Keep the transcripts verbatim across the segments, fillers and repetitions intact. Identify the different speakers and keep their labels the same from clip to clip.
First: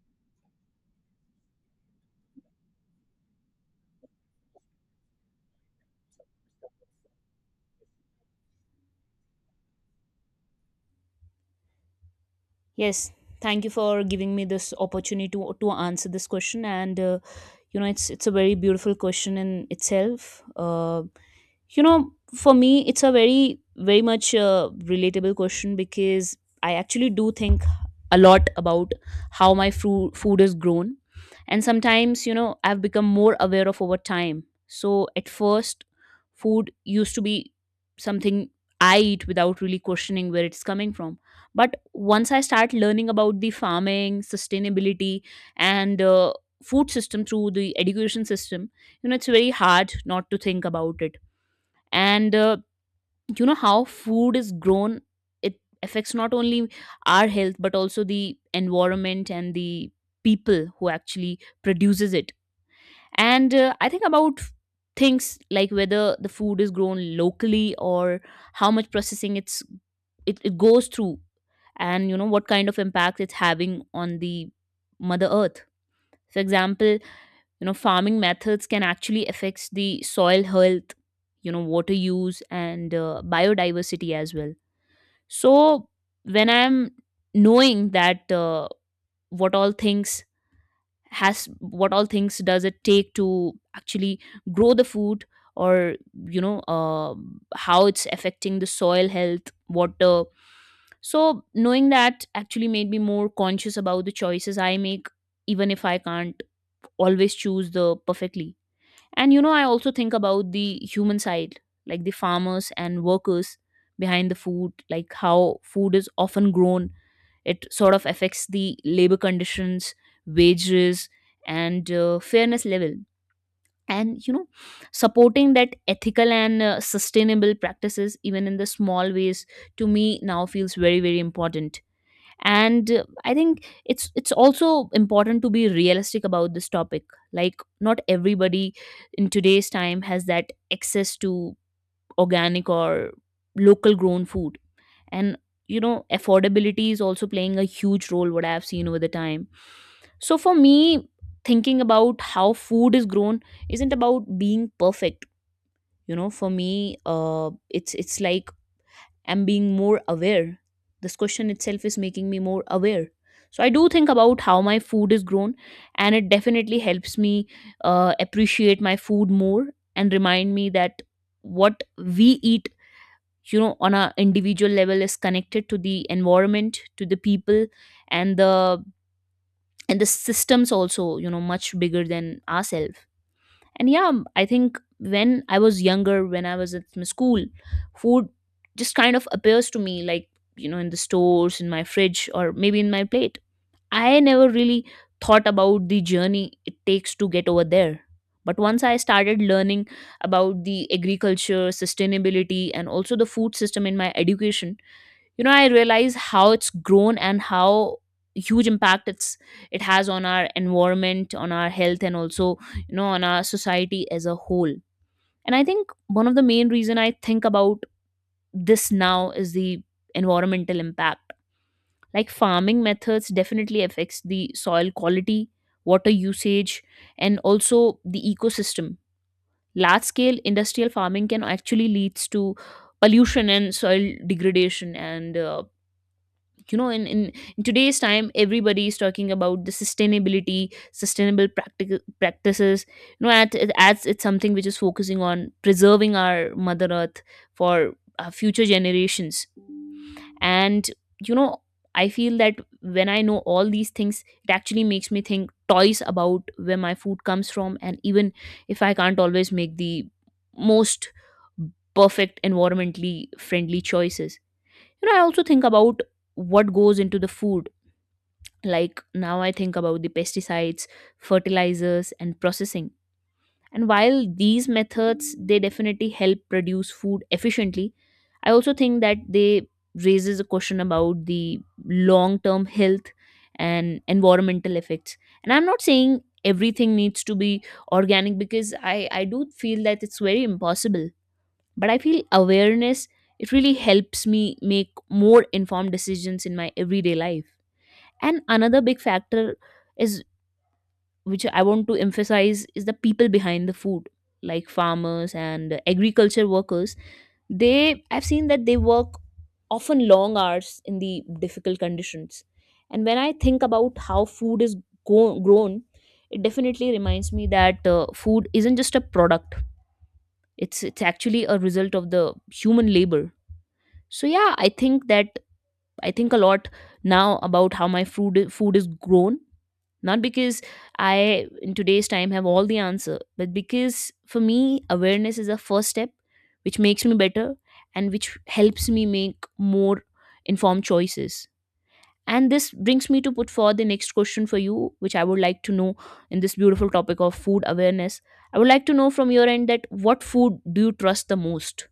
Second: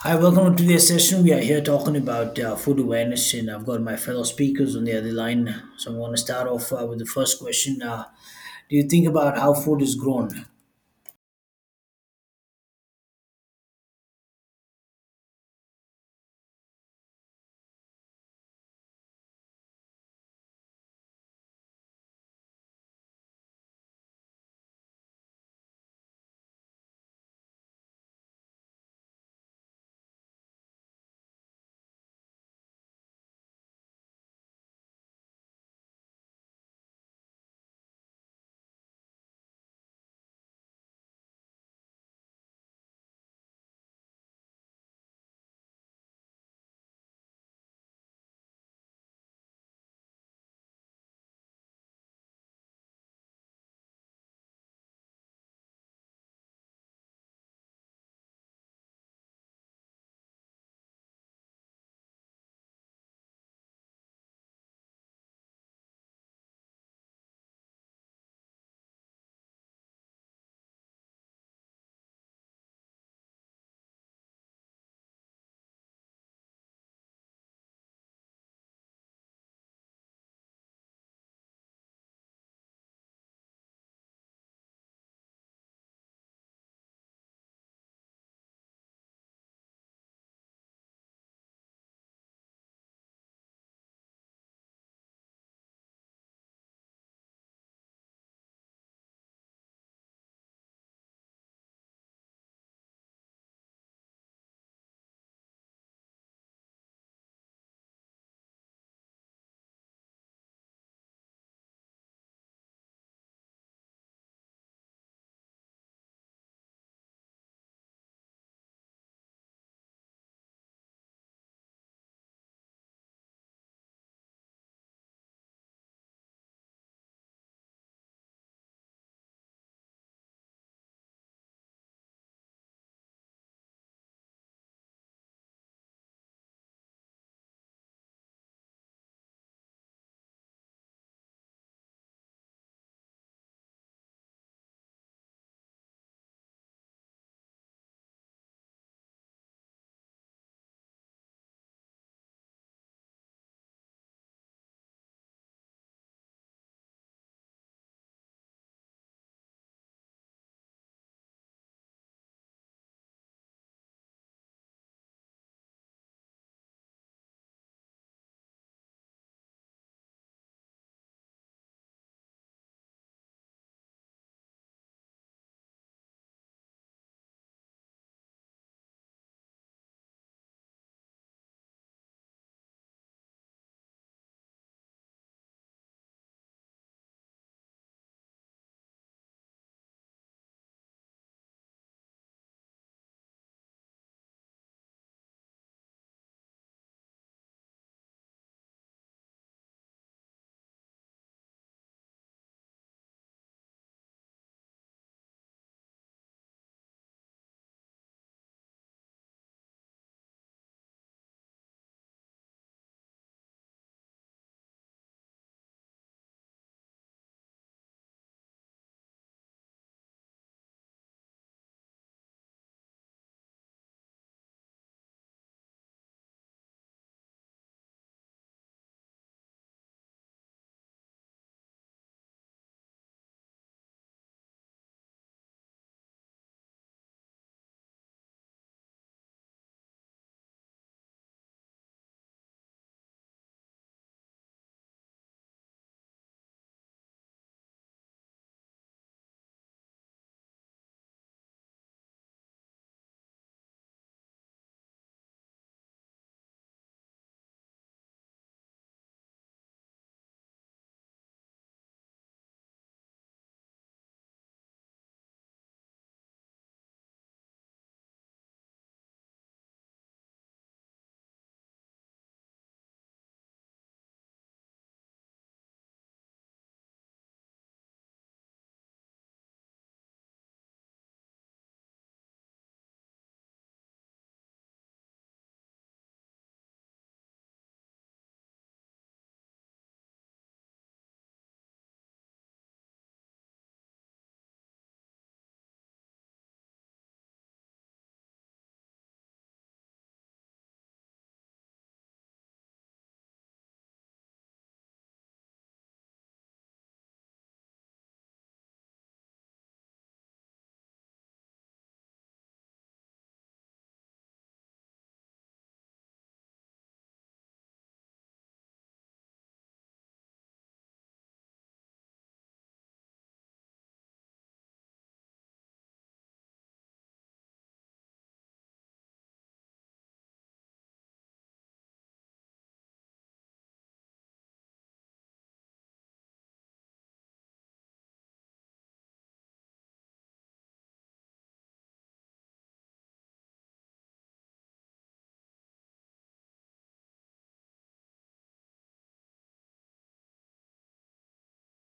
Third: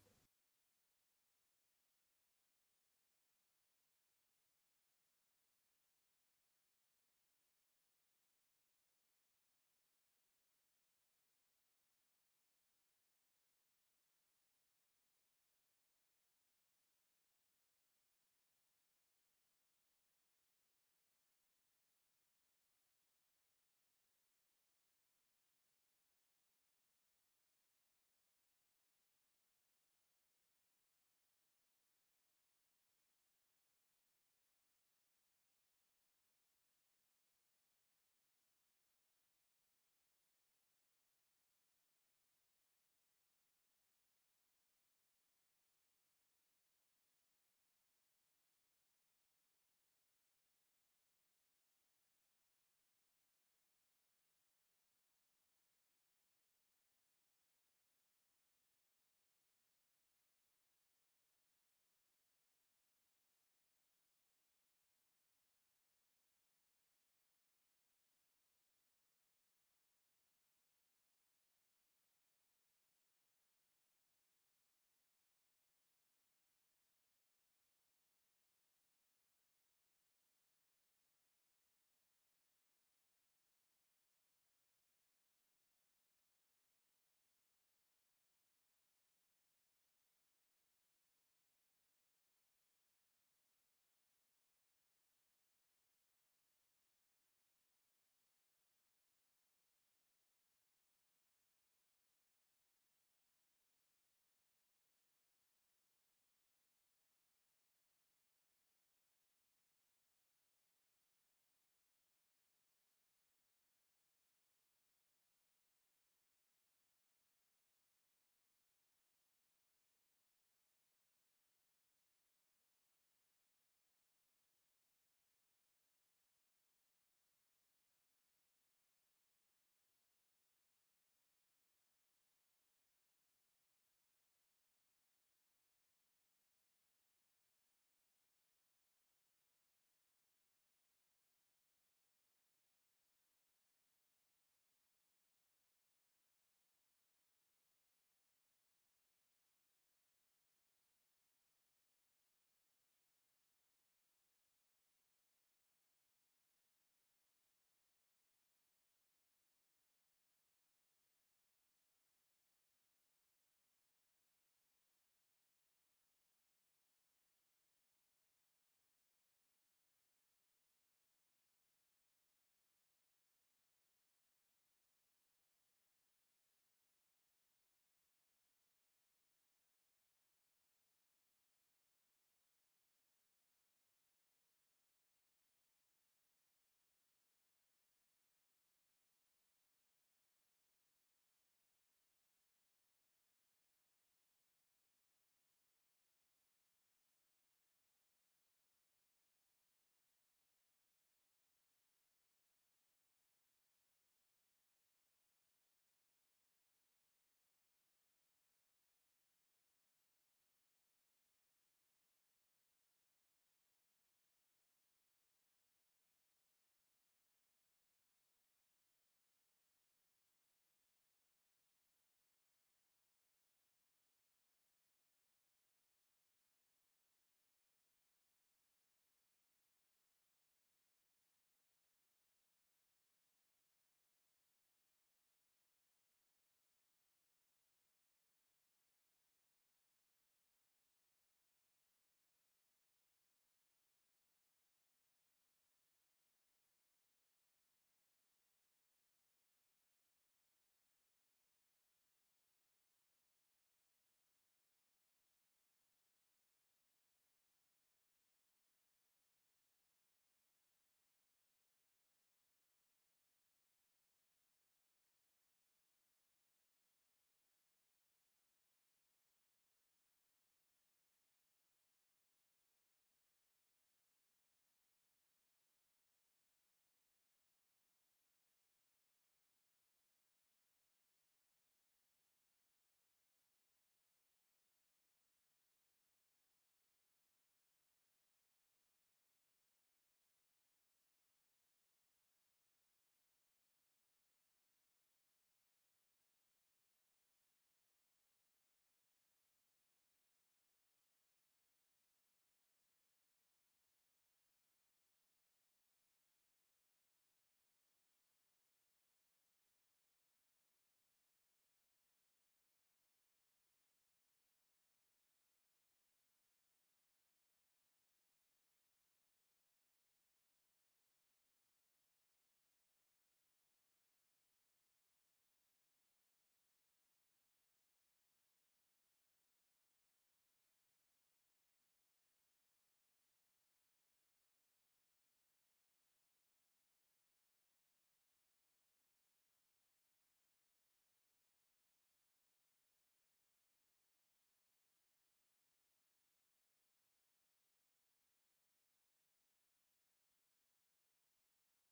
Speaker 1: Hi, welcome to today's session. We are here talking about uh, food awareness, and I've got my fellow speakers on the other line. So I'm going to start off uh, with the first question. Uh, do you think about how food is grown?
Speaker 2: Yes, thank you for giving me this opportunity to, to answer this question. And uh, you know, it's it's a very beautiful question in itself. Uh, You know, for me, it's a very, very much uh, relatable question because I actually do think a lot about how my fru- food is grown. And sometimes, you know, I've become more aware of over time. So at first, food used to be something I eat without really questioning where it's coming from. But once I start learning about the farming, sustainability, and uh, food system through the education system, you know, it's very hard not to think about it and uh, you know how food is grown it affects not only our health but also the environment and the people who actually produces it and uh, I think about things like whether the food is grown locally or how much processing it's it, it goes through, and you know what kind of impact it's having on the mother earth. For example, you know, farming methods can actually affect the soil health, you know, water use, and uh, biodiversity as well. So when I'm knowing that, uh, what all things has what all things does it take to actually grow the food, or you know, uh, how it's affecting the soil health, water. So knowing that actually made me more conscious about the choices I make, even if I can't always choose the perfectly. And you know, I also think about the human side, like the farmers and workers behind the food, like how food is often grown. It sort of affects the labor conditions, wages, and uh, fairness level. And you know, supporting that ethical and uh, sustainable practices, even in the small ways, to me now feels very, very important. And uh, i think it's it's also important to be realistic about this topic, like not everybody in today's time has that access to organic or local grown food. And you know, affordability is also playing a huge role, what I've seen over the time. So for me, thinking about how food is grown isn't about being perfect. You know for me uh it's it's like am being more aware. This question itself is making me more aware. So I do think about how my food is grown, and it definitely helps me uh, appreciate my food more and remind me that what we eat, you know, on a individual level is connected to the environment, to the people, and the and the systems also, you know, much bigger than ourselves. And yeah, um, I think when I was younger, when I was at my school, food just kind of appears to me like, you know, in the stores, in my fridge, or maybe in my plate. I never really thought about the journey it takes to get over there. But once I started learning about the agriculture, sustainability, and also the food system in my education, you know, I realize how it's grown and how huge impact it's it has on our environment, on our health, and also you know on our society as a whole. And I think one of the main reason I think about this now is the environmental impact. Like farming methods definitely affects the soil quality, water usage, and also the ecosystem. Large scale industrial farming can actually leads to pollution and soil degradation. And uh, you know in, in in today's time, everybody is talking about the sustainability, sustainable practical practices. You know at, it it's something which is focusing on preserving our mother earth for our future generations. And you know, I feel that when I know all these things, it actually makes me think twice about where my food comes from. And even if I can't always make the most perfect environmentally friendly choices, you know, I also think about what goes into the food. Like now I think about the pesticides, fertilizers, and processing. And while these methods they definitely help produce food efficiently, I also think that they raises a question about the long term health and environmental effects. And I'm not saying everything needs to be organic, because i i do feel that it's very impossible. But I feel awareness, it really helps me make more informed decisions in my everyday life. And another big factor is, which I want to emphasize, is the people behind the food, like farmers and agriculture workers. They, I've seen that they work often long hours in the difficult conditions. And when I think about how food is go- grown, it definitely reminds me that uh, food isn't just a product. It's it's actually a result of the human labor. So yeah, I think that I think a lot now about how my food food is grown, not because I in today's time have all the answer, but because for me awareness is a first step, which makes me better and which helps me make more informed choices. And this brings me to put forward the next question for you, which I would like to know. In this beautiful topic of food awareness, I would like to know from your end that what food do you trust the most.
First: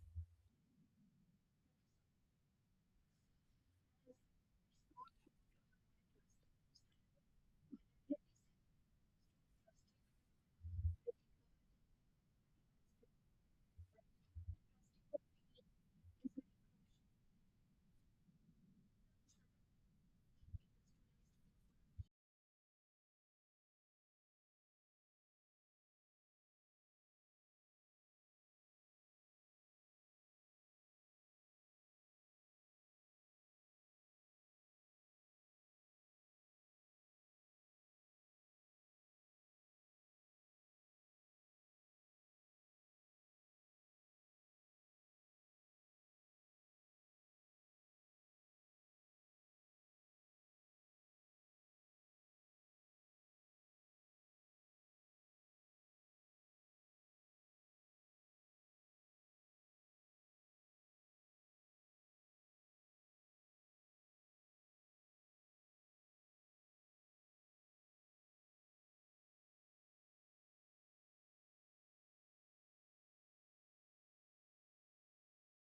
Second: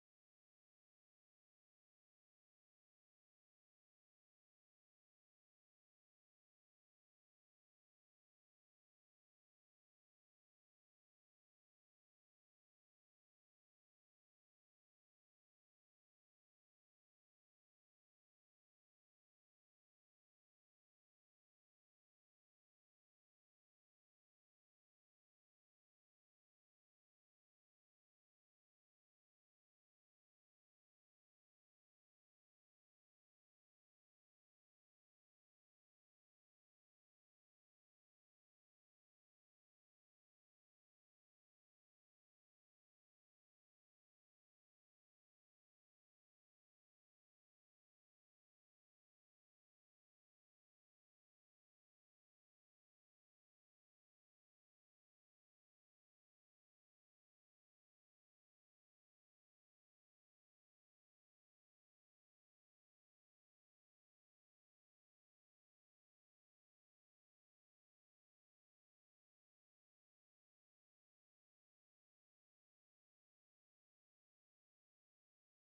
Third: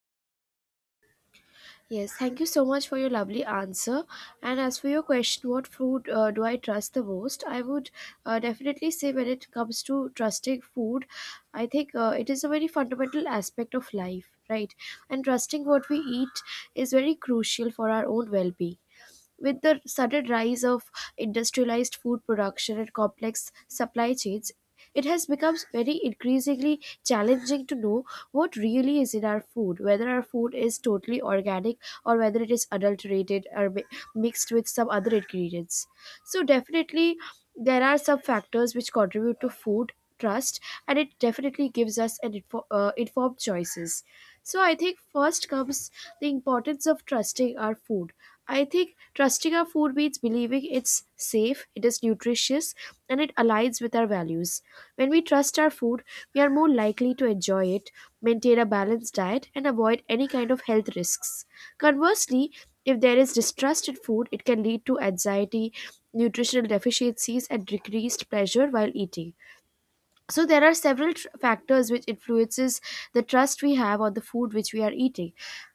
Speaker 3: Yes, thank you so much for your lovely answer. And as for your question, what food uh, do I trust the most? I would uh, definitely say when it comes to trusting food, I think uh, it is a very fundamental aspect of life, right? And trusting what we eat is very crucial for our own well being. With the sudden rise of industrialized food production and complex supply chains, it has become very increasingly challenging to know what really is in our food, whether our food is totally organic or whether it is adulterated or mi- mixed with some other ingredients. So, definitely, there are some factors which contribute to food trust, and it definitely gives us an info- uh, informed choices. So I think first comes the importance of trusting our food. I think trusting our food means believing it's safe, it is nutritious, and it aligns with our values. When we trust our food, we are more likely to enjoy it, maintain a balanced diet, and avoid any kind of health risks. Conversely, if there is distrust in food, it can lead to anxiety, nutritional deficiencies, and decreased pleasure while eating. So there are several tr- factors which influences the trust we have on the food which we are eating.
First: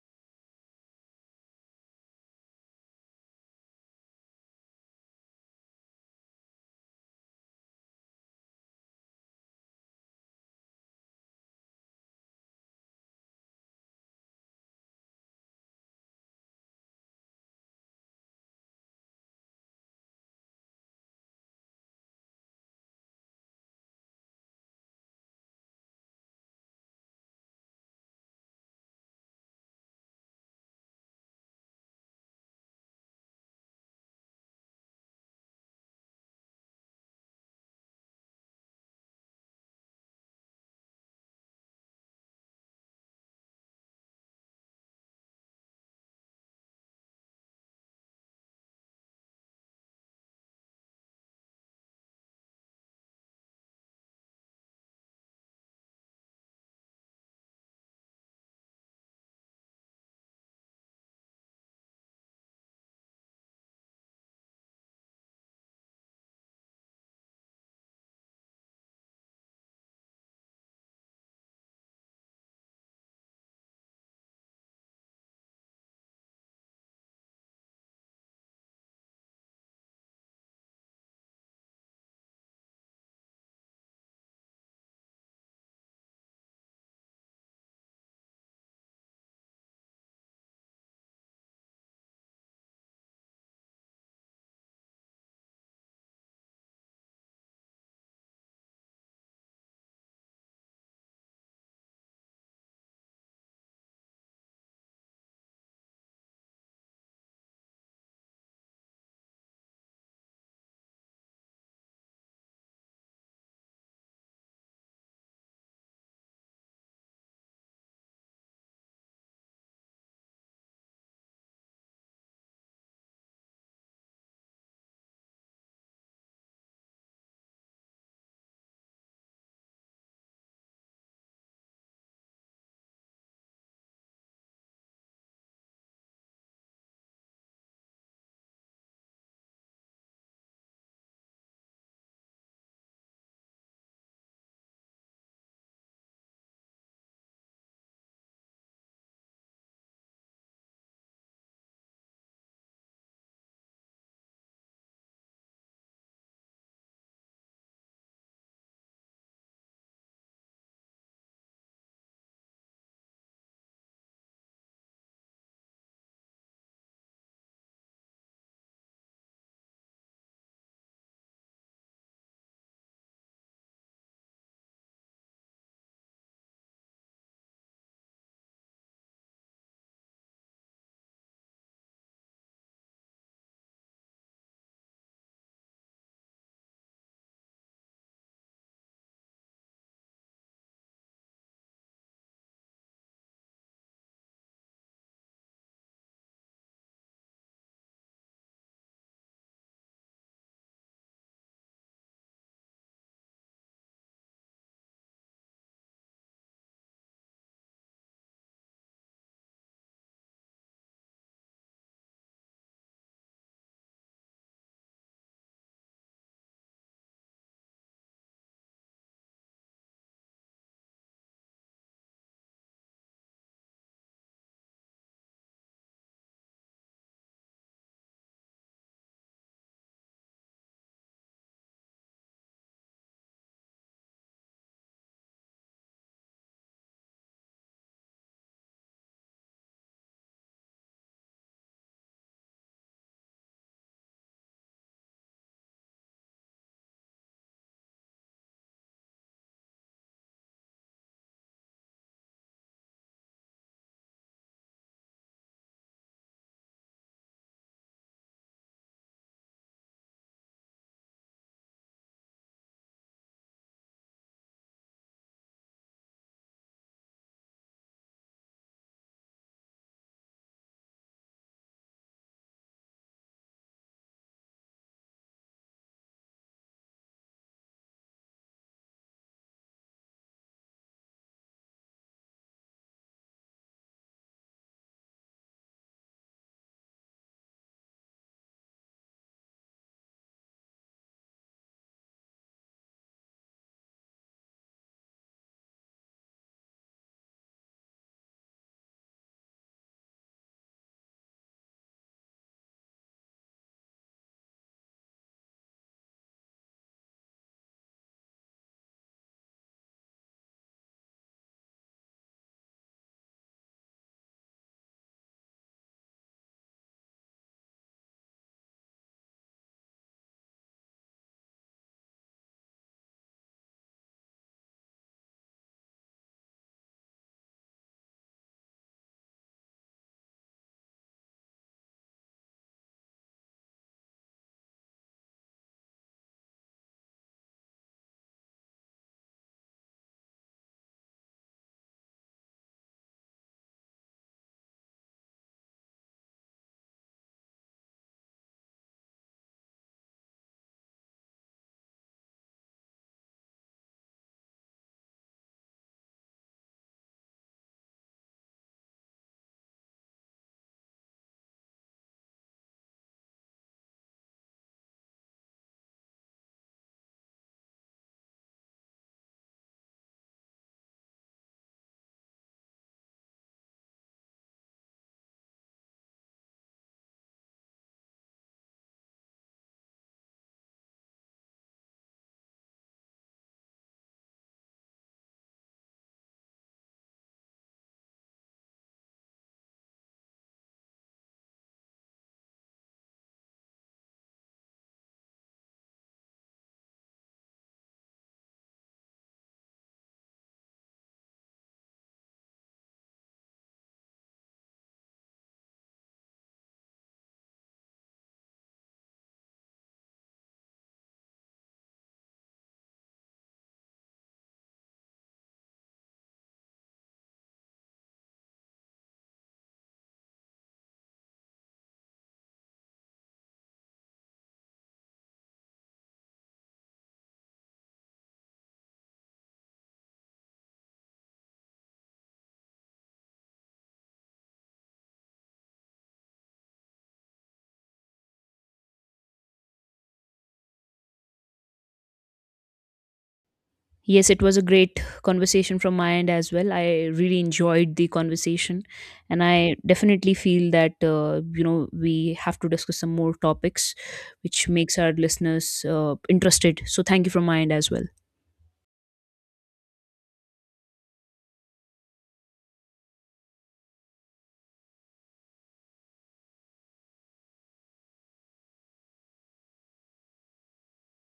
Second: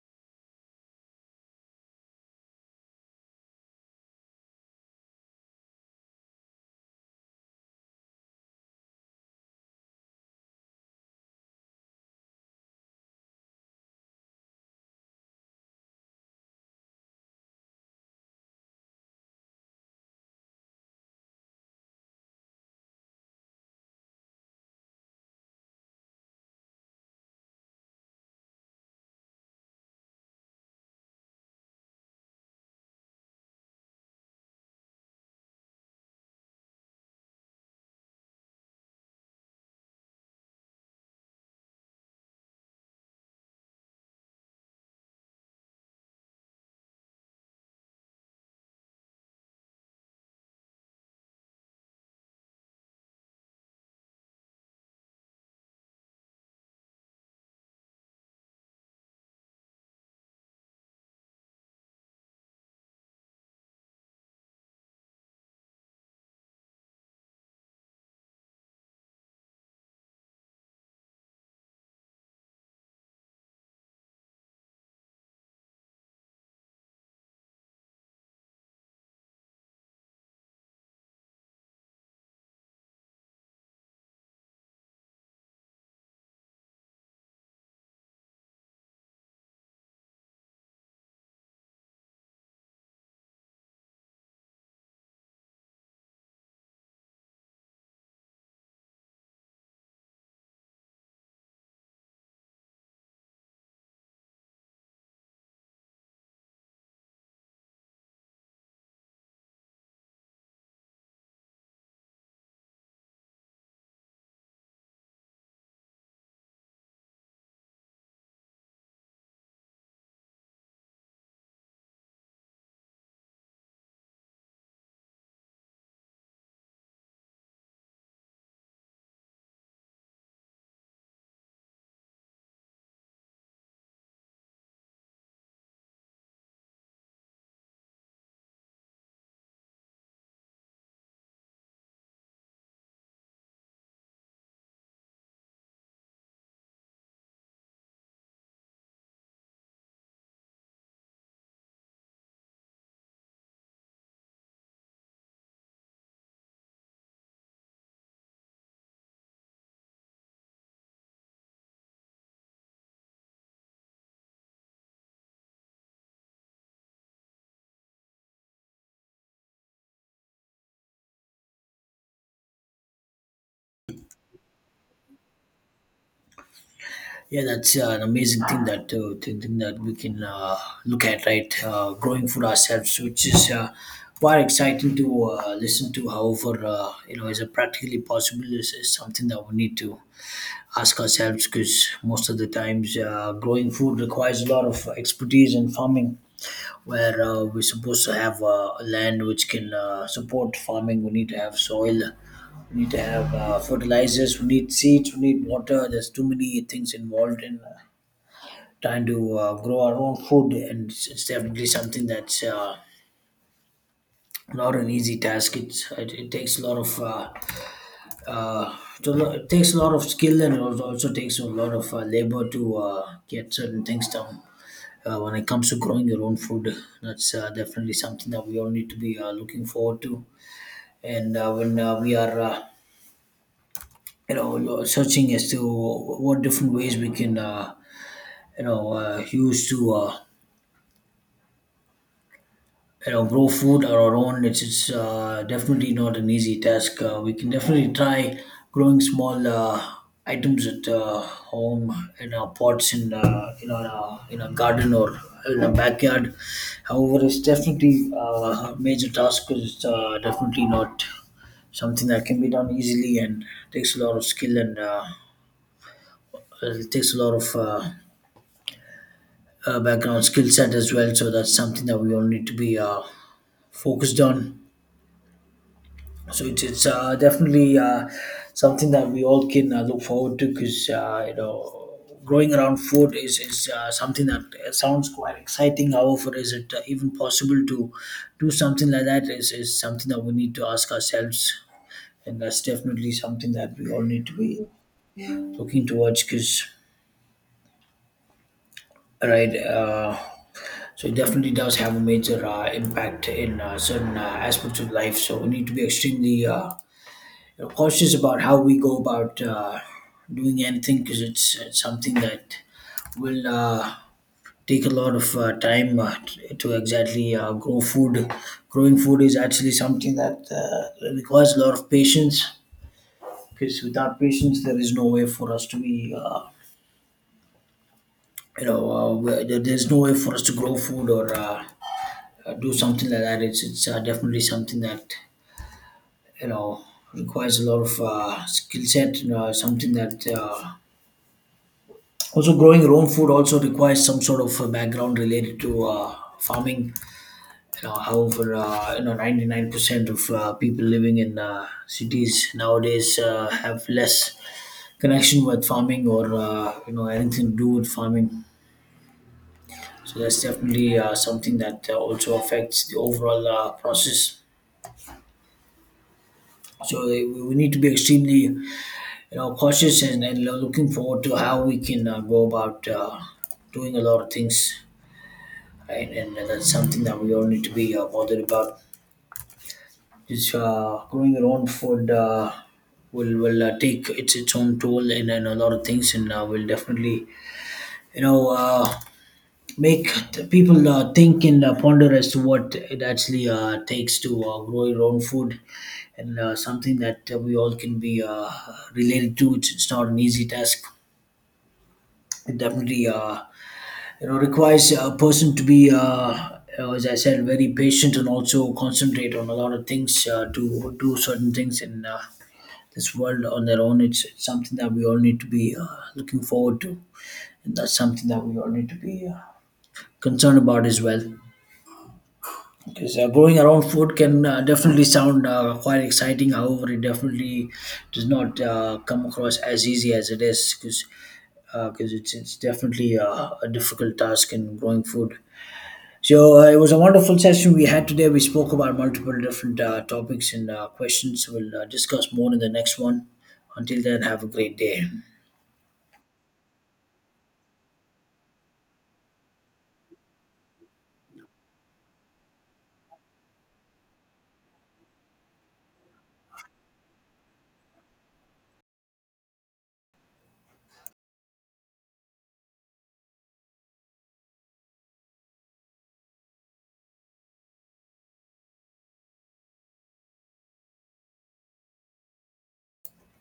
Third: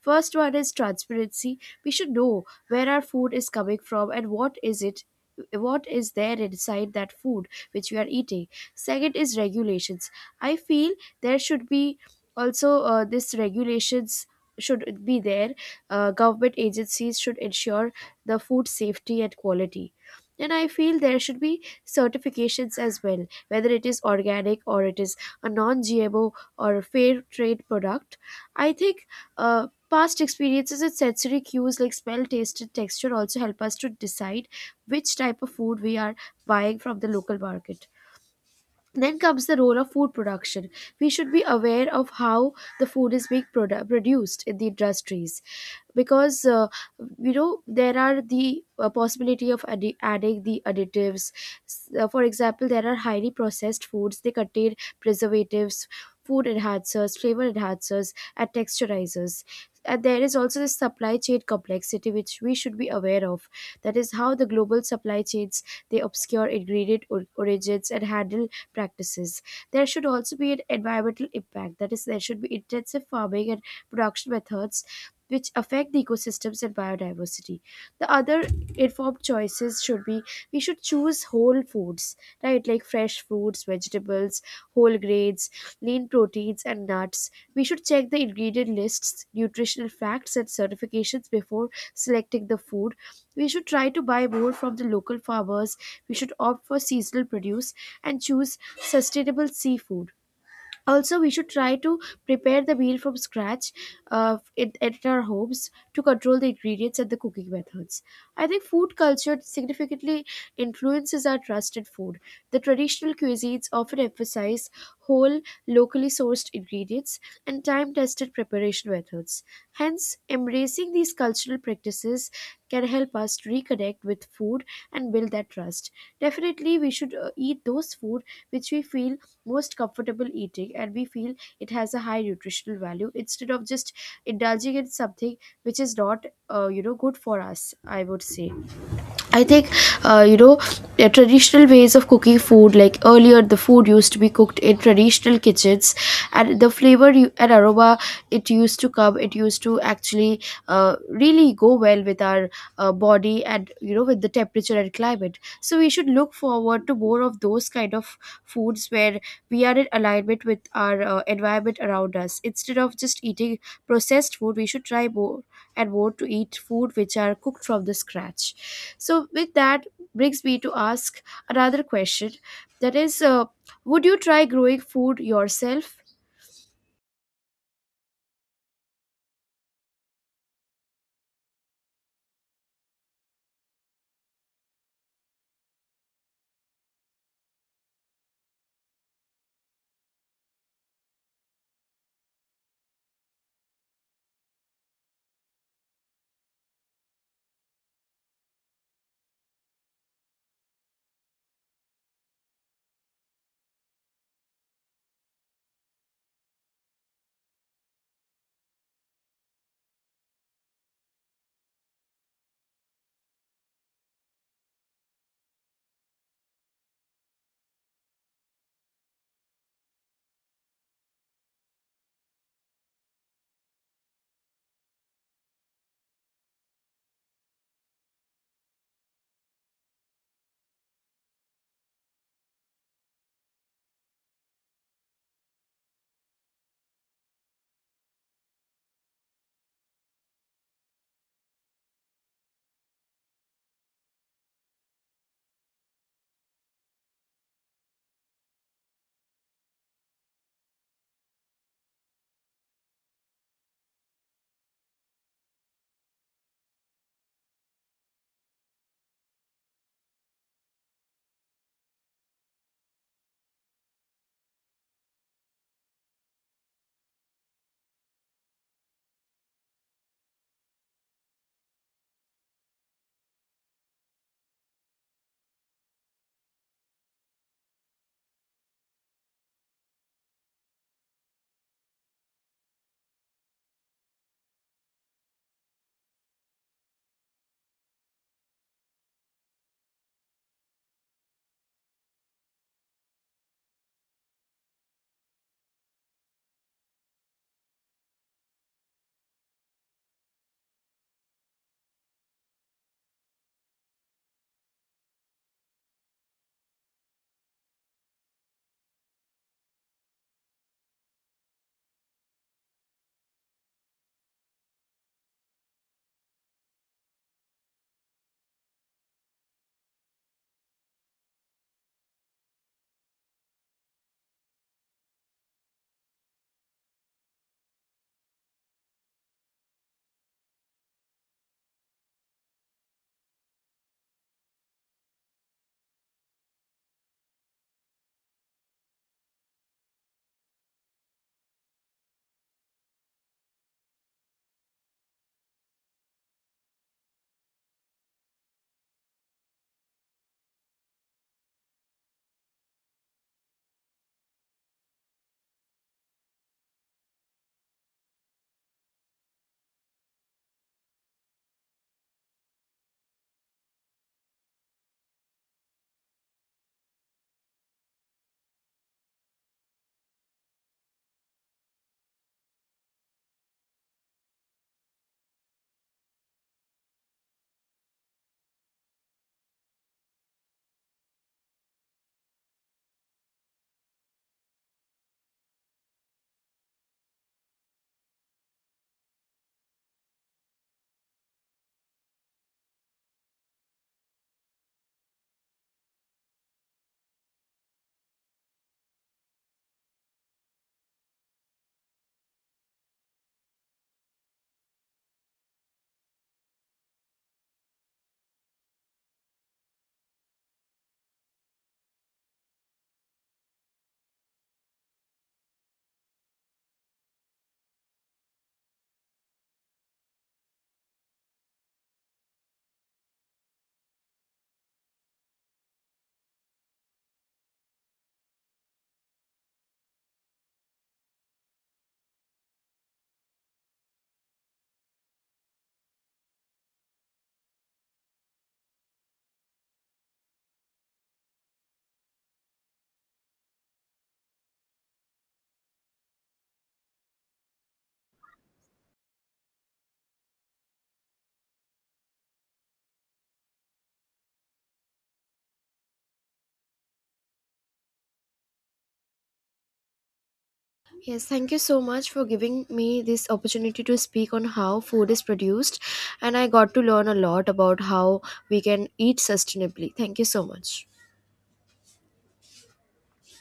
Speaker 3: First one is transparency. We should know where our food is coming from and what is it, what is there inside that food which we are eating. Second is regulations. I feel there should be also, uh, this regulations should be there. Uh, government agencies should ensure the food safety and quality. And I feel there should be certifications as well, whether it is organic or it is a non G M O or a fair trade product. I think, uh, past experiences and sensory cues like smell, taste and texture also help us to decide which type of food we are buying from the local market. Then comes the role of food production. We should be aware of how the food is being produ- produced in the industries, because uh, you know, there are the uh, possibility of addi- adding the additives. S- uh, for example, there are highly processed foods. They contain preservatives, food enhancers, flavor enhancers, and texturizers. And there is also the supply chain complexity which we should be aware of. That is how the global supply chains, they obscure ingredient or- origins and handle practices. There should also be an environmental impact, that is, there should be intensive farming and production methods which affect the ecosystems and biodiversity. The other informed choices should be, we should choose whole foods, right? Like fresh fruits, vegetables, whole grains, lean proteins, and nuts. We should check the ingredient lists, nutritional facts, and certifications before selecting the food. We should try to buy more from the local farmers. We should opt for seasonal produce and choose sustainable seafood. Also, we should try to prepare the meal from scratch, uh, in, at our homes to control the ingredients and the cooking methods. I think food culture significantly influences our trust in food. The traditional cuisines often emphasize whole, locally sourced ingredients and time tested preparation methods. Hence, embracing these cultural practices can help us to reconnect with food and build that trust. Definitely, we should uh, eat those food which we feel most comfortable eating and we feel it has a high nutritional value, instead of just indulging in something which is not, uh, you know, good for us, I would say. I think, uh, you know, the traditional ways of cooking food, like earlier, the food used to be cooked in traditional kitchens, and the flavor you, and aroma, it used to come, it used to actually uh, really go well with our uh, body and, you know, with the temperature and climate. So, we should look forward to more of those kind of foods where we are in alignment with our uh, environment around us. Instead of just eating processed food, we should try more and more to eat food which are cooked from the scratch. So, with that brings me to ask another question, that is, uh, would you try growing food yourself?
Speaker 1: Yeah, that's uh, an amazing thing that uh, thing, thing that we can uh, look at, right? Uh, growing food ourselves, which is uh, quite exciting to uh, listen to. However, uh, you know, is it practically possible? Is, is something that we need to ask ourselves because most of the times, uh, growing food requires a lot of expertise and farming where uh, we're supposed to have uh, land which can uh, support farming. We need to have soil. We need to have uh, fertilizers. We need seeds. We need water. There's too many things involved in uh, trying to uh, grow our own food, and it's, it's definitely something that's uh, not an easy task. It's, it, it takes a lot of uh, uh, to lo- it takes a lot of skill and it al- also takes a lot of uh, labor to uh, get certain things done uh, when it comes to growing your own food. That's uh, definitely something that we all need to be uh, looking forward to. And uh, when uh, we are uh, you know lo- searching as to what different ways we can uh, you know uh, use to uh, you know, grow food on our own. It's, it's uh, definitely not an easy task. Uh, we can definitely try growing small uh, items at uh, home, in our pots, in uh, you know in our, uh, in our garden or in our backyard. However, it's definitely uh, a major task because it's uh, definitely not something that can be done easily and takes a lot of skill, and uh, it takes a lot of uh, uh, background skill set as well. So that's something that we all need to be uh, focused on. So it's it's uh, definitely uh, something that we all can uh, look forward to because uh, you know, growing around food is is uh, something that uh, sounds quite exciting. However, is it uh, even possible to do something like that? Is is something that we need to ask ourselves, and that's definitely something that we all need to be looking towards because right. Uh, so it definitely does have a major uh, impact in uh, certain uh, aspects of life. So we need to be extremely uh, you know, cautious about how we go about uh, doing anything because it's, it's something that will uh, take a lot of uh, time uh, t- to exactly uh, grow food. Growing food is actually something that uh, requires a lot of patience because without patience, there is no way for us to be, uh, you know, uh, where- there- there's no way for us to grow food or uh, uh, do something like that. It's, it's uh, definitely something that, you know, requires a lot of uh, skill set, and, uh, something that uh, also, growing your own food also requires some sort of uh, background related to uh, farming. You know, however, uh, you know, ninety-nine percent of uh, people living in uh, cities nowadays uh, have less connection with farming or uh, you know, anything to do with farming. So that's definitely uh, something that uh, also affects the overall uh, process. So we we need to be extremely, you know, cautious, and, and looking forward to how we can uh, go about uh, doing a lot of things, right? And that's something that we all need to be uh, bothered about. Just uh, growing your own food uh, will will uh, take its its own toll in, in a lot of things, and uh, will definitely you know uh, make the people uh, think and uh, ponder as to what it actually uh, takes to uh, grow your own food. And uh, something that uh, we all can be uh, related to. It's, it's not an easy task. It definitely uh, you know, requires a person to be uh, uh, as I said, very patient and also concentrate on a lot of things uh, to do certain things in uh, this world on their own. It's, it's something that we all need to be uh, looking forward to, and that's something that we all need to be uh, concerned about as well, because uh, growing our own food can uh, definitely sound uh, quite exciting. However, it definitely does not uh, come across as easy as it is, because because it's, it's definitely uh, a difficult task in growing food. So uh, it was a wonderful session we had today. We spoke about multiple different uh, topics and uh, questions. We'll uh, discuss more in the next one. Until then,
Speaker 2: Yes, it
Speaker 1: have a
Speaker 2: was a
Speaker 1: great day.
Speaker 2: great conversation from my end as well. I really enjoyed the conversation, and I definitely feel that uh, you know, we have to discuss some more topics, which makes our listeners uh, interested. So, thank you from my end as well.
Speaker 3: Yes, thank you so much for giving me this opportunity to speak on how food is produced, and I got to learn a lot about how we can eat sustainably. Thank you so much.